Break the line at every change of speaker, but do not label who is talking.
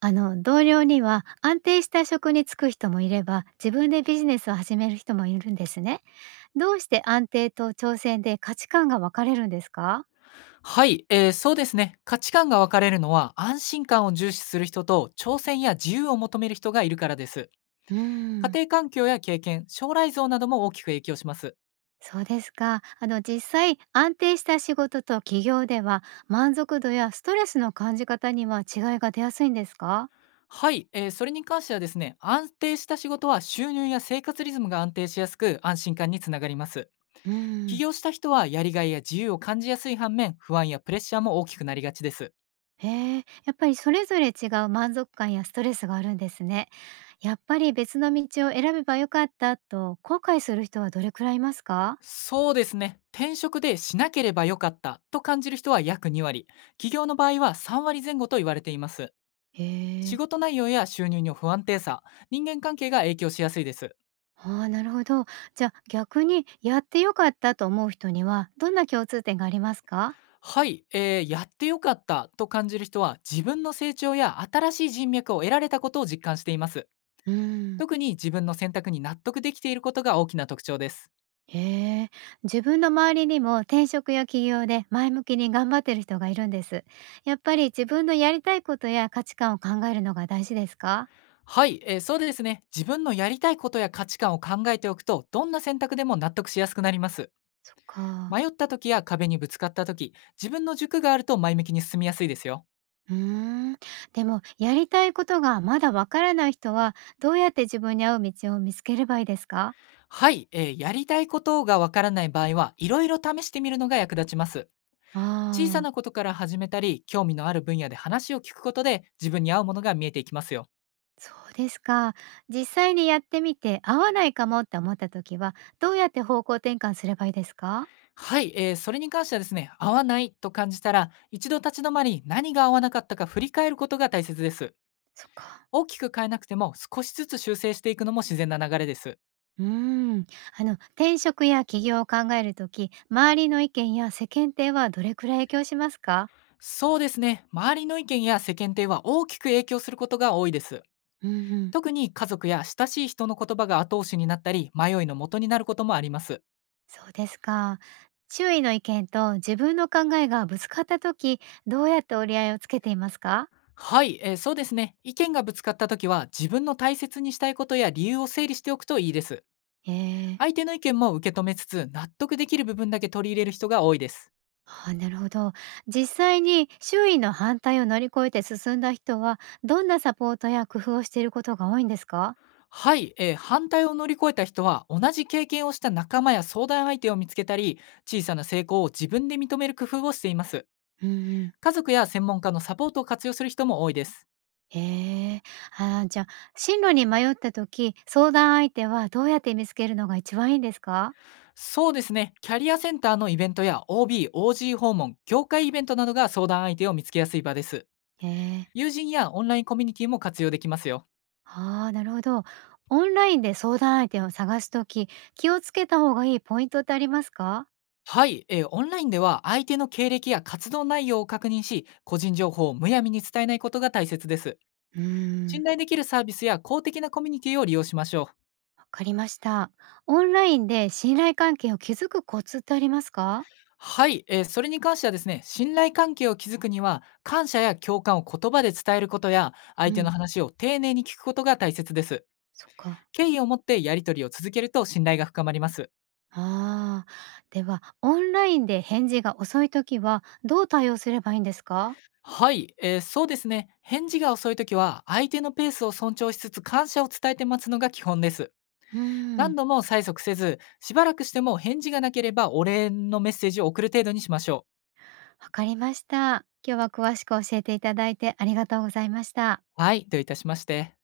あの、同僚には安定した職に就く人もいれば、自分でビジネスを始める人もいるんですね。どうして安定と挑戦で価値観が分かれるんですか？
はい、そうですね。価値観が分かれるのは安心感を重視する人と挑戦や自由を求める人がいるからです。
うー
家
ん。
庭環境や経験、将来像なども大きく影響します。
そうですか。あの、実際安定した仕事と企業では満足度やストレスの感じ方には違いが出やすいんですか？
はい、それに関してはですね、安定した仕事は収入や生活リズムが安定しやすく安心感につながります。
うー
起
ん。
業した人はやりがいや自由を感じやすい反面、不安やプレッシャーも大きくなりがちです。
へえ、やっぱりそれぞれ違う満足感やストレスがあるんですね。やっぱり別の道を選べばよかったと後悔する人はどれくらいいますか？
そうですね。転職でしなければよかったと感じる人は約2割、起業の場合は3割前後と言われています。
へ
仕
え。
事内容や収入の不安定さ、人間関係が影響しやすいです。
ああ、なるほど。じゃ、あ、逆にやって良かったと思う人には、どんな共通点がありますか？
はい、やってよかったと感じる人は自分の成長や新しい人脈を得られたことを実感しています。
うん。
特に自分の選択に納得できていることが大きな特徴です。
へえ。自分の周りにも転職や起業で前向きに頑張ってる人がいるんです。やっぱり自分のやりたいことや価値観を考えるのが大事ですか？
はい、そうですね。自分のやりたいことや価値観を考えておくと、どんな選択でも納得しやすくなります。
そっか。
迷った時や壁にぶつかった時、自分の軸があると前向きに進みやすいですよ。
うーん。でも、やりたいことがまだわからない人は、どうやって自分に合う道を見つければいいですか？
はい、やりたいことがわからない場合は、いろいろ試してみるのが役立ちます。小さ
ああ
な
ー。
ことから始めたり、興味のある分野で話を聞くことで、自分に合うものが見えていきますよ。
そうですか。実際にやってみて合わないかもって思った時はどうやって方向転換すればいいですか？
はい、それに関してはですね、合わないと感じたら、一度立ち止まり、何が合わなかったか振り返ることが大切です。
そっか。
大きく変えなくても、少しずつ修正していくのも自然な流れです。
うーん。あの、転職や起業を考える時、周りの意見や世間体はどれくらい影響しますか？
そうですね、周りの意見や世間体は大きく影響することが多いです。
うんうん。
特に家族や親しい人の言葉が後押しになったり、迷いの元になることもあります。
そうですか。周囲の意見と自分の考えがぶつかった時、どうやって折り合いをつけていますか？
はい、そうですね。意見がぶつかった時は、自分の大切にしたいことや理由を整理しておくといいです。
へえ。
相手の意見も受け止めつつ、納得できる部分だけ取り入れる人が多いです。
ああ、なるほど。実際に周囲の反対を乗り越えて進んだ人は、どんなサポートや工夫をしていることが多いんですか？
はい、反対を乗り越えた人は、同じ経験をした仲間や相談相手を見つけたり、小さな成功を自分で認める工夫をしています。
うんうん。
家族や専門家のサポートを活用する人も多いです。
へえ。ああ、じゃ、あ、進路に迷った時、相談相手はどうやって見つけるのが一番いいんですか？
そうですね。キャリアセンターのイベントや OB、OG 訪問、業界イベントなどが相談相手を見つけやすい場です。
へえ。
友人やオンラインコミュニティも活用できますよ。
ああ、なるほど。オンラインで相談相手を探す時、気をつけた方がいいポイントってありますか？
はい、オンラインでは相手の経歴や活動内容を確認し、個人情報をむやみに伝えないことが大切です。
うー
信
ん。
頼できるサービスや公的なコミュニティを利用しましょう。
わかりました。オンラインで信頼関係を築くコツってありますか？
はい、それに関してはですね、信頼関係を築くには、感謝や共感を言葉で伝えることや、相
う
手の
ん。
話を丁寧に聞くことが大切です。
そっか。
敬意を持ってやり取りを続けると信頼が深まります。
ああ、ではオンラインで返事が遅い時はどう対応すればいいんですか？
はい、そうですね。返事が遅いときは、相手のペースを尊重しつつ感謝を伝えて待つのが基本です。
う
何
ん、
度も催促せず、しばらくしても返事がなければお礼のメッセージを送る程度にしましょ
わかりました。今日は詳しく教えていただいてありがとうございました。
う。はい、といたしまして。